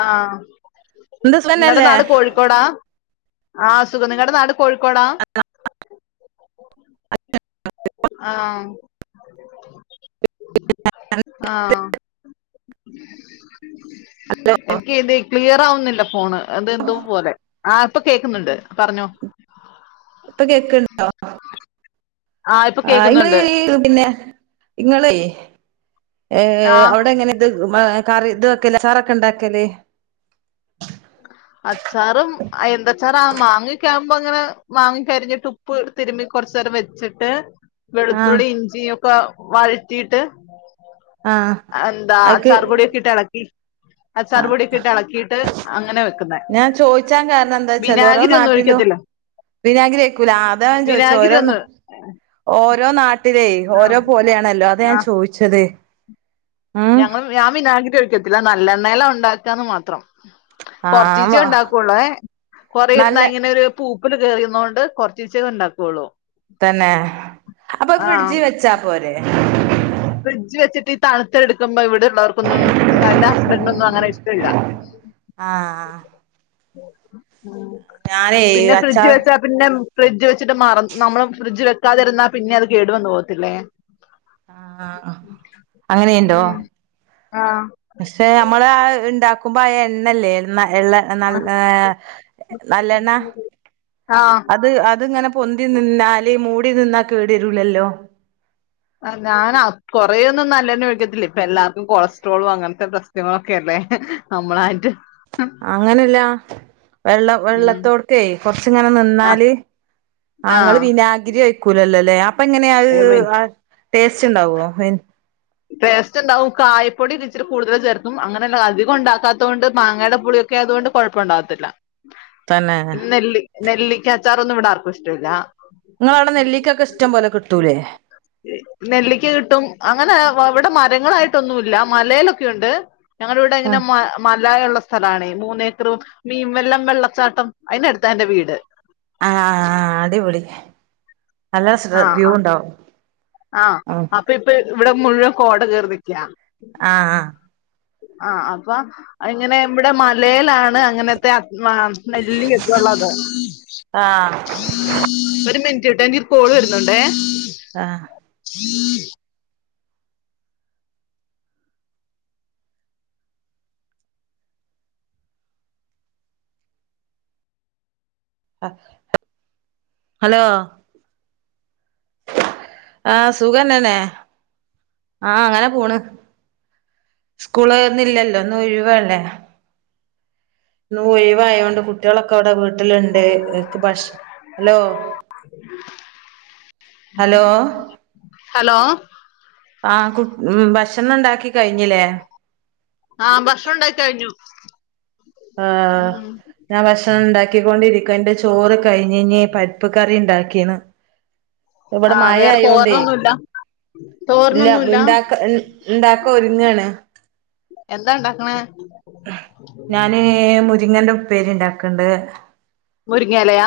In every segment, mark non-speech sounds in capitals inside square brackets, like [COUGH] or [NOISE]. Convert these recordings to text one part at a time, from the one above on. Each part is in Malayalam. ആ ആ എന്താ നിങ്ങടെ സുഖന്നല്ലേ നാട് കോഴിക്കോടാ ആഹ് സുഖം നിങ്ങടെ നാട് കോഴിക്കോടാ ആ ആ എനിക്ക് ഇത് ക്ലിയർ ആവുന്നില്ല ഫോണ് അത് എന്തോ പോലെ ആ ഇപ്പൊ കേക്കുന്നുണ്ട് പറഞ്ഞോ ഇപ്പൊ കേക്ക്ണ്ടോ ആഹ് ഇപ്പൊ ആ കേക്കുന്നുണ്ട് ഇമമ പിന്നെ ഇങ്ങളേ ഏ ആഹ് അവിടെ എങ്ങനെ ഇത് [UNINTELLIGIBLE] കറി ഇത് വെക്കല്ല ചാറ ക്ക ഉണ്ടാക്കല് അച്ചാറും മ്പം ങ്ങനെ വാങ്ങി കരിഞ്ഞിട്ട് ഉപ്പ് തിരുമ്മി കുറച്ച് നേരം വെച്ചിട്ട് ആഹ് വെളുത്തുള്ളി ഇഞ്ചി ഒ ക്കെ വഴറ്റീട്ട് ആഹ് എന്താ അത്ക്ക് അച്ചാരപൊടിയൊ ക്കെ ഇട്ടിളക്കി ആ അച്ചാറുപൊടിയൊക്കെ ഇട്ട് എളക്കിയിട്ട് ഞാൻ ചോയിച്ചാൻ കാരണം എന്താച്ചാല് ഓരോ വിനാഗിരി ഒന്നും നാട്ടിലും ഒഴിക്കത്തില്ല വിനാഗ്രി ഒഴിക്കൂല അതാ ഞാൻ ചോയിച്ചത് വിനാഗിരി ഓരോ ഒന്നും ഓരോ നാട്ടിലേ ഓരോ ആഹ് പോലെയാണല്ലോ അതാ ഞാൻ ചോയിച്ചത് [UNINTELLIGIBLE] ഞങ്ങളും ഞാൻ വിനാഗിരി ഒഴിക്കത്തില്ല നല്ലണ്ണേലാ ഉണ്ടാക്കാന്ന് മാത്രം കൊറച്ചീ ആഹ് ച്ചേ വാ ഉണ്ടാക്കള്ളൂ കൊറേ നല്ല ഇരുന്നാ ഇങ്ങനെ ഒരു പൂപ്പില് കേറിന്നോണ്ട് കൊറച്ചീ ച്ചെത് ഉണ്ടാക്കുള്ളൂ തന്നെ അപ്പ അത് ആഹ് ഫ്രിഡ്ജ് വെച്ചാ പോരെ ഫ്രിഡ്ജ് വച്ചിട്ട് തണുത്തെടുക്കുമ്പോ ഇവി ടള്ളവർക്കൊന്നും ആ ൻ്റെ ഹസ്ബന്റിനൊന്നും അങ്ങനെ ഇഷ് ടല്ല ആഹ് [INAUDIBLE] ഞാനേ പിന്നെ ഫ്രിഡ്ജ് അച്ചാർ വെച്ചാ പിന്നെ ഫ്രിഡ്ജ് വച്ചിട്ട് മറ നമ്മള് ഫ്രിഡ്ജ് വെക്കാതിരിന്നാ പിന്നെ അത് കേടുവന്ന് പോകത്തില്ലേ ആ അങ്ങനീണ്ടോ ഉം ആഹ് പക്ഷെ നമ്മൾ ആ ഉണ്ടാക്കുമ്പോ ആ എണ്ണല്ലേ എണ്ണ എള്ളെ നല്ല നല്ലെണ്ണ ആഹ് അത് അതിങ്ങനെ പൊന്തി നിന്നാല് മൂടി നിന്നാ കേടരൂലല്ലോ ആ ഞാൻ അ കൊറേയൊന്നും നല്ലെണ്ണ ഒഴിക്കത്തില്ല ഇപ്പെ എല്ലാവർക്കും കൊളസ്ട്രോളും അങ്ങനത്തെ പ്രശ്നങ്ങളൊക്കെ അല്ലേ നമ്മളായിട്ട് അങ്ങനല്ല വെള്ള ഉം വെള്ളത്തോടക്കേ കൊറച്ച് ഇങ്ങനെ നിന്നാല് ആ ആഹ് ങ്ങള് വിനാഗിരിയൊഴി ക്കുലല്ലോ ലേ അപ്പം എങ്ങനെയാ അത് ഐ മീൻ ടേസ്റ്റ് ഉണ്ടാവോ ടേസ്റ്റ് ഇണ്ടാവും കായപ്പൊടി ഒരിച്ചിരി കൂടുതല് ചേർക്കും അങ്ങനെന്ന അധികും ഇണ്ടാക്കാത്തോണ്ട് മാങ്ങയുടെ പുളിയൊക്കെ ആയതുകൊണ്ട് കുഴപ്പം ഉണ്ടാവത്തില്ല തന്നെ നെല്ലി നെല്ലി അച്ചാറോന്നും വിടാർക്കും ഇഷ്ടല്ലാ നിങ്ങടവിടെ നെല്ലിക്കൊക്കെ ഇഷ്ടം പോലെ കിട്ടൂലേ നെല്ലിിക്ക കിട്ടും അങ്ങനെ ഇവിടെ മരങ്ങളായിട്ടൊന്നുമല്ല മലയിലൊക്കെുണ്ട് ഞങ്ങളുടെ ഇവിടെ എങ്ങനെ ആഹ് മ മലായ ഉള്ള സ്ഥലണ മൂന്നേഏക്കറും മീൻ വെല്ലം വെള്ളച്ചാട്ടം അതിനന് എടുത്ത എന്റെ വീട് ആഹ് അടിപൊളി നല്ല ശ് വ്യൂ ഉണ്ടാവും ആഹ്ആ ആഹ് അപ്പ ഇപ്പൊ ഇവിടെ മുഴുവൻ കോട കയറി ആഹ് ആഹ്ആ ആഹ്ആ അപ്പ ഇങ്ങനെ ഇവിടെ മലയിലാണ് അങ്ങനത്തെമെല്ലക്കുള്ളത് ആഹ് ചട്ടാീ കോൾ വരുന്നുണ്ടേ ആഹ്ആ ഉംഹ് ഹലോ ആഹ സുഖന്നന്നെ ആഹ അങ്ങനെ പോണ് സ്കൂള്ന്നിതില്ലല്ലോ ഒന്ന് ഒഴവാല്ലേ ഇ ഒഴവയ കൊണ്ട് കുട്ടികളൊക്കെ അവിടെ വീട്ടിലുണ്ട് ഭക്ഷ ഹലോ ഹലോ ഹലോ ആ കു ഉ ഭക്ഷണം ഉണ്ടാക്കി കഴിഞ്ഞില്ലേ ആഹ് ഭക്ഷണം ഉണ്ടാക്ക കഴിഞ്ഞു ആ് ഉം ഞാൻ ഭക്ഷണം ഉണ്ടാക്കിക്കൊണ്ടിരിക്കും എന്റെ ചോറ് കഴിഞ്ഞഞ്ഞ് പരിപ്പ് കറി ഉണ്ടാക്കി ക്കന ആ ഇവിടെ മായ വേറെ ആയോണ്ടേ തോരനൊന്നുല്ല ഇല്ല തോരനൊന്നുല്ല ഉണ്ടാക്ക ഉണ്ടാക്ക ഒരുങ്ങാണ് എന്താ ഉണ്ടാക്കണേ ഞാന് മുരിങ്ങന്റെ പേരുണ്ടാക്കണ്ട് മുരിങ്ങാലയാ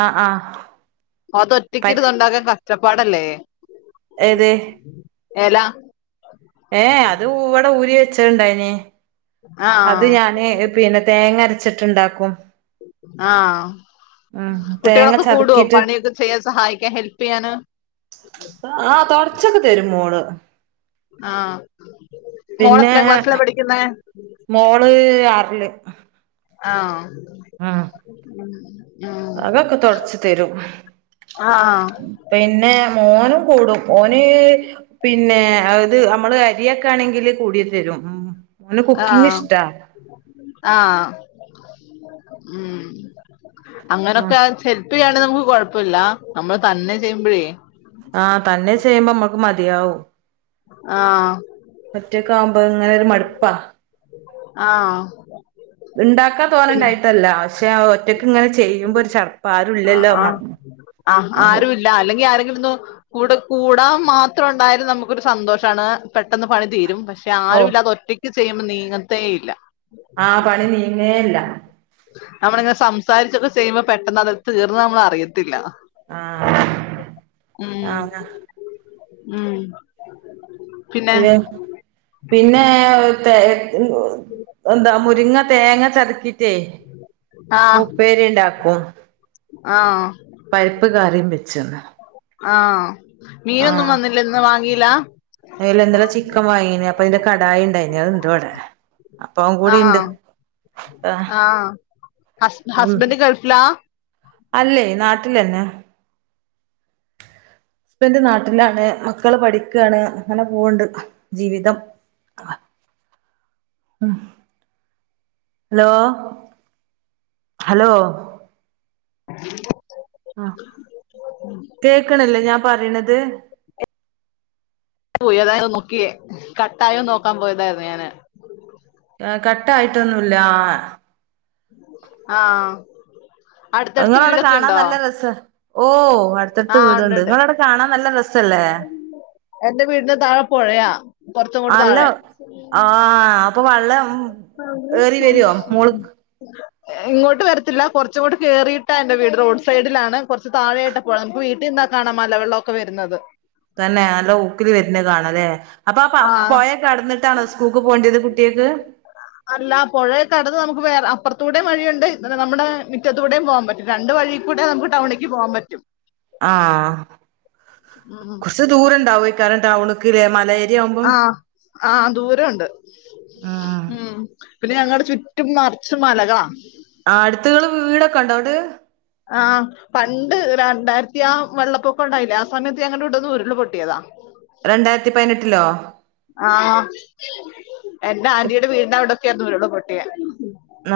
ആഹ ആഹ അത് ഒറ്റക്കി ഇത് ഉണ്ടാക്കാൻ കഷ്ട പാടല്ലേ ഏതെ എലാ ഏ അത് ഇവിടെ ഊരി വെച്ച ഇച്ച ഉണ്ടായിന ആ അത് ഞാന് പിന്നെ തേങ്ങ രച്ചിട്ടുണ്ടാക്കും ആഹ തേങ്ങ കുട്ടികളൊക്കെ കൂടുവോ ചതക്കിട്ട് പണിയൊക്കെ ചെയ്യാൻ സഹായിക്കാൻ ഹെൽപ് ചെയ്യാന് തൊടച്ചൊക്കെ തരും മോള് ആ ആ മോള് പിന്നെ എത്രാം ക്ലാസ്സിലാ പഠിക്കുന്നേ മോള് ആറില് ആ ആ ഉം അകവൊക്കെ തുടച്ച് തരും ആ പിന്നെ മോനും കൂടും ഓന് പിന്നെ അത് നമ്മള് അരിയൊക്കെ ആണെങ്കിൽ കൂടി തരും ഉം ഓന് കുക്കിങ് ആഹ് ഇഷ്ടാ ആഹ് ഉം ആ അങ്ങനൊക്കെ അനുസരി ഇപ്പെയാണ് നമുക്ക് കൊഴപ്പോല്ല നമ്മള് തന്നെ ചെയ്യുമ്പഴേ ആഹ് തന്നെ ചെയ്യുമ്പോ അമ്മക്ക് മതിയാവും ആഹ് ഒറ്റക്ക് ആവുമ്പോ ഇങ്ങനെ ഒരു മടുപ്പാ ആഹ് ഇണ്ടാക്കാൻ പിന്നെ തോനണ്ടായിട്ടല്ല ത് [UNINTELLIGIBLE] ഒറ്റക്ക് ഇങ്ങനെ ചെയ്യുമ്പോ ഒരു ചപ്പാ ആരും ഇല്ലല്ലോ അമ്മ ആഹ് ആഹ് ആരുല്ല അല്ലെങ്കി ആരെങ്കിലൊന്ന് കൂടെ കൂടാൻ മാത്രം ഉണ്ടായാലും നമുക്കൊരു സന്തോഷമാണ് പെട്ടെന്ന് പണി തീരും പക്ഷെ പക്ഷെ ഓ ആരുല്ലാതെ ഒറ്റക്ക് ചെയ്യുമ്പോൾ നീ അനങ്ങത്തേ ഇല്ല ആഹ് പണി നീങ്ങേല്ല നമ്മളിങ്ങനെ സംസാരിച്ചൊക്കെ ചെയ്യുമ്പോ പെട്ടെന്ന് അത് തീർന്നാ നമ്മൾ അറിയത്തില്ല ആഹ് ഉം ആഹ് ഉം പിന്നെ പി പിന്നെ എന്താ മുരിങ്ങ തേങ്ങ ചതക്ക [UNINTELLIGIBLE] ആഹ് ഉപ്പേരി ഉണ്ടാക്കും ആഹ് പരിപ്പ് കറിയും വെച്ചന്ന് ആഹ് മീനൊന്നും വന്നില്ല ഇന്ന് വാങ്ങി [UNINTELLIGIBLE] അയല്ല ഇന്നലെ ചിക്കൻ വാങ്ങിന ഇപ്പൊ അയ്‌ന്റെകടായി ഉണ്ടായിനി അത് ഉണ്ട് ഇവിടെ അപ്പൊ അതും ആഹ് കൂടിണ്ട് ആഹ് ഹസ് ഉം ഹസ്ബൻഡ് ഗൾഫിലാ അല്ലേ നാട്ടിലന്നെ ഹസ്ബെൻറ് നാട്ടിലാണ് മക്കള് പഠിക്കുകയാണ് അങ്ങനെ പോവുണ്ട് ജീവിതം ഹലോ ഹലോ [UNINTELLIGIBLE] ആ കേക്കണില്ലേ ഞാൻ പറയണത് പോയതോ ന്നു നോക്കിയേ കട്ടായൊന്നു നോക്കാൻ പോയതായിരുന്നു ഞാന് ആ [UNINTELLIGIBLE] കട്ടയിട്ടൊന്നുല്ല ആഹ നിങ്ങൾവിടെ കാണാൻ നല്ല രസാ ഓ അടുത്തടുത്ത് ആഹ് വീടുണ്ട് ഉണ്ട്ണ്ട് നിങ്ങള അവിടെ കാണാൻ നല്ല രസല്ലേ എന്റെ വീടിന് താഴെ പുഴയാ കൊറച്ചും കൂടെ നല്ല താഴെ ആഹ അപ്പൊ വെള്ളം ഏറി വരുവോ മോള് ഇങ്ങോട്ട് വരത്തില്ല കുറച്ച് കൂടി കേയറിയിട്ടാ എൻ്റെ വീട് റോഡ് സൈഡിലാണ് കുറച്ച് താഴെയായിട്ട വീട്ടിൽനിന്നാൽ കാണാം മലവെള്ളമൊക്കെ വരുന്നത് തന്നെ നല്ല ഊക്കില് വരുന്ന കാണല്ലെ അപ്പൊ ആ ആഹ് പോയ കടന്നിട്ടാണോ സ്കൂൾക്ക് പോണ്ടേത് കു ട്ടിയാൾക്ക് മത്തൂടെ വഴിയുണ്ട് നമ്മുടെ മുറ്റത്തൂടെയും പോവാൻ പറ്റും രണ്ട് വഴി കൂടെ നമുക്ക് ടൗണിലക്ക് പോവാൻ പറ്റും ആഹ ഉം കുറച്ച് ദൂരംണ്ടാവെക്കാരം ടൗൺ മലയിൽ ആഹ് ആഹ് ദൂരംണ്ട് ഉം ഉ പിന്നെ ഞങ്ങളടെ ചുറ്റും നിറച്ചും മലകളാ ആ അടുത്തുകള് വീടൊക്കെ ഉണ്ടോ ന്നട്ട് ആ് പണ്ട് രണ്ടായിരത്തി ആ വെള്ളപ്പൊക്കം ഉണ്ടായില്ലേ ആ സമയത്ത് ഞങ്ങുടെ ഇീടോന്ന് ഉരുള് പൊട്ടിയതാ രണ്ടായിരത്തി പതിനെട്ടിലോ ആഹ് എന്റെ ആന്റീടെ വീടിന അവിടെ ദൂരോള്ളു ഉരുൾ പൊട്ടിയെ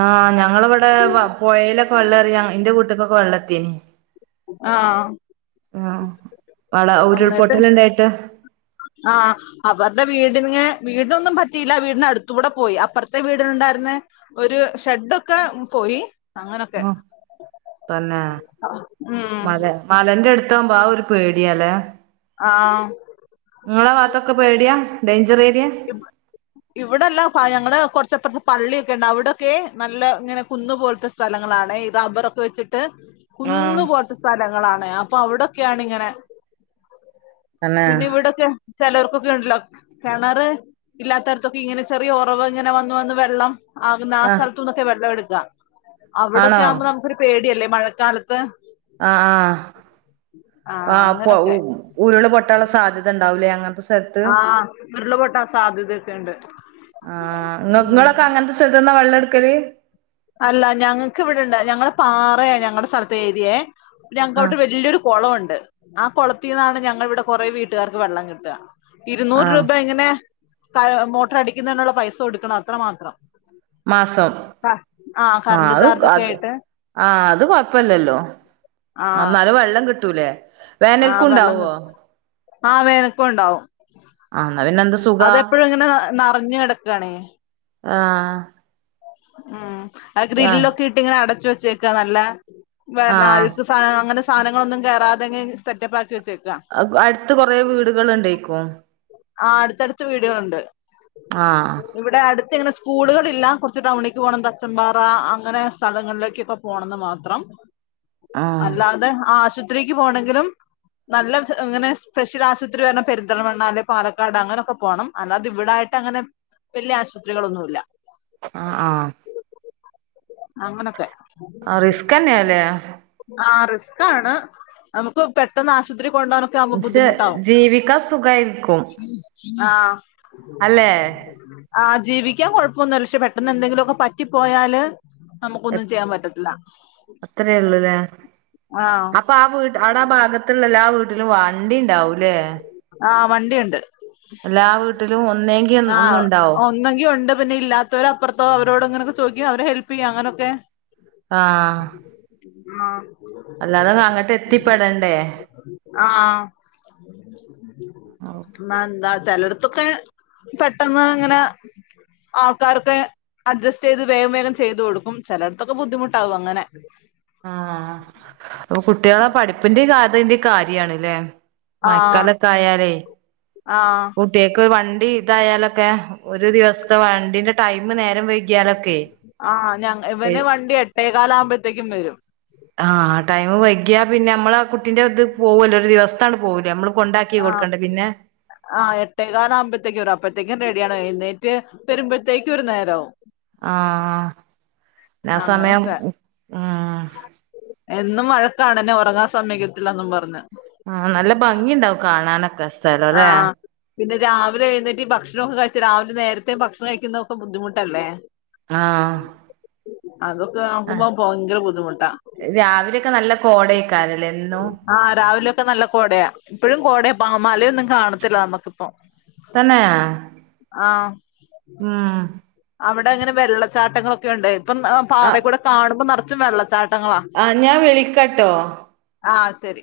ആ ഞങ്ങളിവിടെ വെള്ളത്തിന്‌ ആഹ ആഹ എന്നിട്ട് ആഹ അവരുടെ വീട് നി വീടിനൊന്നും പറ്റിയില്ല വീടിന്റെ അടുത്ത് കൂടെ പോയി അപ്പുറത്തെ വീടിനുണ്ടായിരുന്ന ഒരു ഷെഡൊക്കെ പോയി അങ്ങനൊക്കെ ആ തന്നെ ഉം മല മലന്റെ അടുത്ത് അടുത്താവുമ്പോ ആ ഒരു പേടിയല്ലെ ആഹ് നിങ്ങളെ ആ ഭാഗത്തൊക്കെ പേടിയാ ഡേഞ്റേറ്റ് ഇവിടെല്ല ഞങ്ങള് കൊറച്ചപ്പ പള്ളിയൊക്കെ ഉണ്ട് അവിടൊക്കെ നല്ല ഇങ്ങനെ കന്ന് പോലത്തെ സ്ഥലങ്ങളാണ് ഈ റബ്ബറൊക്കെ വെച്ചിട്ട് ആ കുന്ന് പോലത്തെ സ്ഥലങ്ങളാണ് അപ്പൊ അവിടൊക്കെയാണ്ങ്ങനെ തന്നെ പിന്നെ ഇവിടൊക്കെ ചിലർക്കൊക്കെ ഉണ്ടല്ലോ കാണാറ് ഇല്ലാത്തരത്തൊക്കെ ഇങ്ങനെ ചെറിയ ഉറവ് ഇങ്ങനെ വന്ന വന്ന് വെള്ളം ആകുന്ന ആ സ്ഥലത്ത നിന്നൊക്കെ വെള്ളംെടു വ അവിടൊക്കെ ആണോ ആവുമ്പോ നമുക്കൊരു പേടിയല്ലേ മഴക്കാലത്ത് ആ ആ ആഹ ആ് അങ്ങനൊക്കെ ഉരുൾ പൊട്ടാനുള്ള സാധ്യത ഉണ്ടാവൂലേ അങ്ങനത്തെ സ്ഥലത്ത് ആഹ ഉരുളപൊട്ടാ സാധ്യതൊക്കെണ്ട് ക്ക അല്ല ഞങ്ങക്ക് ഇവിടെണ്ട് ഞങ്ങളുടെ പാറയെ ഞങ്ങളടെ സ്ഥലത്ത് ഏരിയെ പിന്നെ ഞങ്ങക്ക് ആഹ് അവിടെ വലിയരു കുളംണ്ട് ആ കൊളത്തിന്നാണ് ഞങ്ങിവിടെ കൊറെേ വീട്ടുകാർക്ക് വെള്ളം കിട്ടുക ഇരുന്നൂറ് ആഹ് രൂപ എങ്ങനെ മോട്ടർ അടിക്കുന്നതിനുള്ള പൈസ കൊടുക്കണം അത്ര മാത്രം മാസം ആ കറണ്ട് അത് ചാർജ് ഒക്കെ അത് ആയിട്ട് ആഹ അത് കൊഴപ്പല്ലല്ലോ എന്നാലും വെള്ളം കിട്ടൂലേ ആഹ വേനൽക്കും വെള്ളം ഉണ്ടാവോ കട്ടി ആ വേനക്ക ഉണ്ടാവും ആഹ അതെപ്പോഴും ഇങ്ങനെ നിറഞ്ഞ കിടക്കയാണേ ആഹ ഉം ആ ഗ്രില്ലിൽക്കെ ഇട്ട് ഇങ്ങന അടച്ച വെ ചച്ചക്കാ നല്ല വെള്ള ആഹ് അഴുക്ക് സാധന അങ്ങനെ സാധങ്ങളന്നും കേറാതെ സെറ്റപ്പ് വെച്ചേക്കാ അടുത്ത് കൊറെ വീടുകൾ ഉണ്ടക്കോ ആ അടുത്തടുത്ത് വീടുകളുണ്ട് ആഹ് ഇവിടെ അടുത്ത് ഇങ്ങനെ സ്കൂളുകളൾില്ല കുറച്ച് ടൗണിക്ക് പോകണം തച്ചൻമ്പാറ അങ്ങനെ സ്ഥലങ്ങളിലേക്കൊക്കെ പോണംന്ന് മാത്രം ആഹ് അല്ലാ അതെ ആഹ അശുദ്ധ ആശുപത്രിക്ക് പോണെങ്കിലും നല്ല ങ്ങനെ സ്പെഷ്യൽ ആശുപത്രി പറഞ്ഞാ പെരിന്തൽമണ്ണ. പാലക്കാട് അങ്ങനൊക്കെ പോകണം അല്ലാത ഇവിടായിട്ട് അങ്ങനെ വല്ല്യ ആശുപത്രികളൊന്നുമല്ല. അ ആ അങ്ങനെത്തെ ആഹ് റിസ്കന്നെല്ലേ ആ റിസ്കാണ് നമുക്ക് പെട്ടെന്ന് ആശു ഒത്തിരി കൊണ്ടാനൊക്കെ ആവുമ്പ പക്ഷെ ബുദ്ധിമുട്ടാവും ജീവിക്കാൻ സുഖായിരിക്കും ആ അല്ലെ ആ ജീവി ജീവിക്കാൻ കുഴപ്പൊന്നുമല്ല പക്ഷെ പെട്ടെന്ന് എന്തെങ്കിലുമൊക്കെ പറ്റി പോയാല്. നമുക്കൊന്നും ചെയ്യാൻ പറ്റത്തില്ല. എത്രേള്ളൂല്ലേ ആ അപ്പൊ ആ വീട്ട ആടാ ഭാഗത്ത്ള്ളല്ല എല്ലാ വീട്ട [UNINTELLIGIBLE] വണ്ടി ണ്ടാവുലേ ആ വണ്ടിയ്ണ്ട്. വീട്ടിലും ഒന്നേങ്കി ആ ഒന്നുണ്ടാവും ഒന്നെങ്കി ഉണ്ട് പിന്നെ ഇല്ലാത്തവര അപ്പുറത്തോ അവരോട്ങ്ങനെ ചോയ്ക്കും അവരെ ഹെൽപ് യ്യും അങ്ങനൊക്കെ ആ ആ അല്ലാതെ അങ്ങട്ട് എത്തിപ്പെടണ്ടേ ആഹ് [UNINTELLIGIBLE] ന്താ ചിലടത്തൊക്കെ പെട്ടന്ന് ങ്ങനെ ആൾക്കാരൊക്കെ അഡ്ജസ്റ്റ് ചെയ്ത് വേഗം വേഗം ചെയ്ത് കൊടുക്കും ചിലടത്തൊക്കെ ബുദ്ധിമുട്ടാവും അങ്ങനെ. ആ അപ്പൊ കുട്ടികളെ പഠിപ്പിന്റെ [INAUDIBLE] കാര്യാണ് ലെ ആഹ് മയക്കാലൊക്കെ ആയാലേ ആഹ് കുട്ടിയക്ക് വൺ ണ്ടി ഇതായാലൊക്കെ ഒരു ദിവസത്തെ വണ്ടിന്റെ ടൈം നേരം വൈ ആ ഞ ഇവന് വണ്ടി എട്ടേക്കാല ആകുമ്പോഴത്തേക്കും വരും. ആ ടൈമ് വൈകിയാ പിന്നെ നമ്മള ആ കുട്ടിന്റെ ഇത് പോവല്ലോ ഒരു ദിവസത്താണ് പോവുലേ നമ്മള് കൊണ്ടാക്കി കൊടുക്കണ്ടേ പിന്നെ ആ എട്ടേക്കാൽ ആവുമ്പയത്തേക്കും അപ്പത്തേക്കും റെഡിയാണ് എഴുന്നേ റ്റ് വരുമ്പോഴത്തേക്ക് ഒരു നേരാവും ആ നാ സമയം ഏ ന്നും വഴക്കാണ് എന്നെ ഒറങ്ങാൻ സമ്മതിക്കത്തില്ലന്നും പറഞ്ഞ്. ആ നല്ല ഭംഗിണ്ടാവും കാണാനൊക്കെ സ്ഥലല്ലേ ആഹ് പിന്നെ രാവിലെ എഴുന്നേറ്റ് ഭക്ഷണമൊക്കെ കഴിച്ചു രാവിലെ നേരത്തെ ഭക്ഷണം കഴിക്കുന്നതൊക്കെ ബുദ്ധിമുട്ടല്ലേ ആ അതൊക്കെ നോക്കുമ്പോ ഭയങ്കര ബുദ്ധിമുട്ടാ രാവിലെയൊക്കെ നല്ല കോടേക്കാരല്ലേ എന്നും ആ രാവിലെയൊക്കെ നല്ല കോടയാ ഇപ്പഴും കോടയാ പാ മലയൊന്നും കാണത്തില്ല നമ്മക്കിപ്പം തന്നെയാ ഊം അവിടെങ്ങനെ വെള്ളച്ചാട്ടങ്ങളൊക്കെ ഉണ്ടായി ഇപ്പം പാതേ കൂടെ കാണുമ്പം നടക്ക ച്ചും വെള്ളചാട് ആ ഞാൻ വിളിക്കട്ടോ ആഹ് ശരി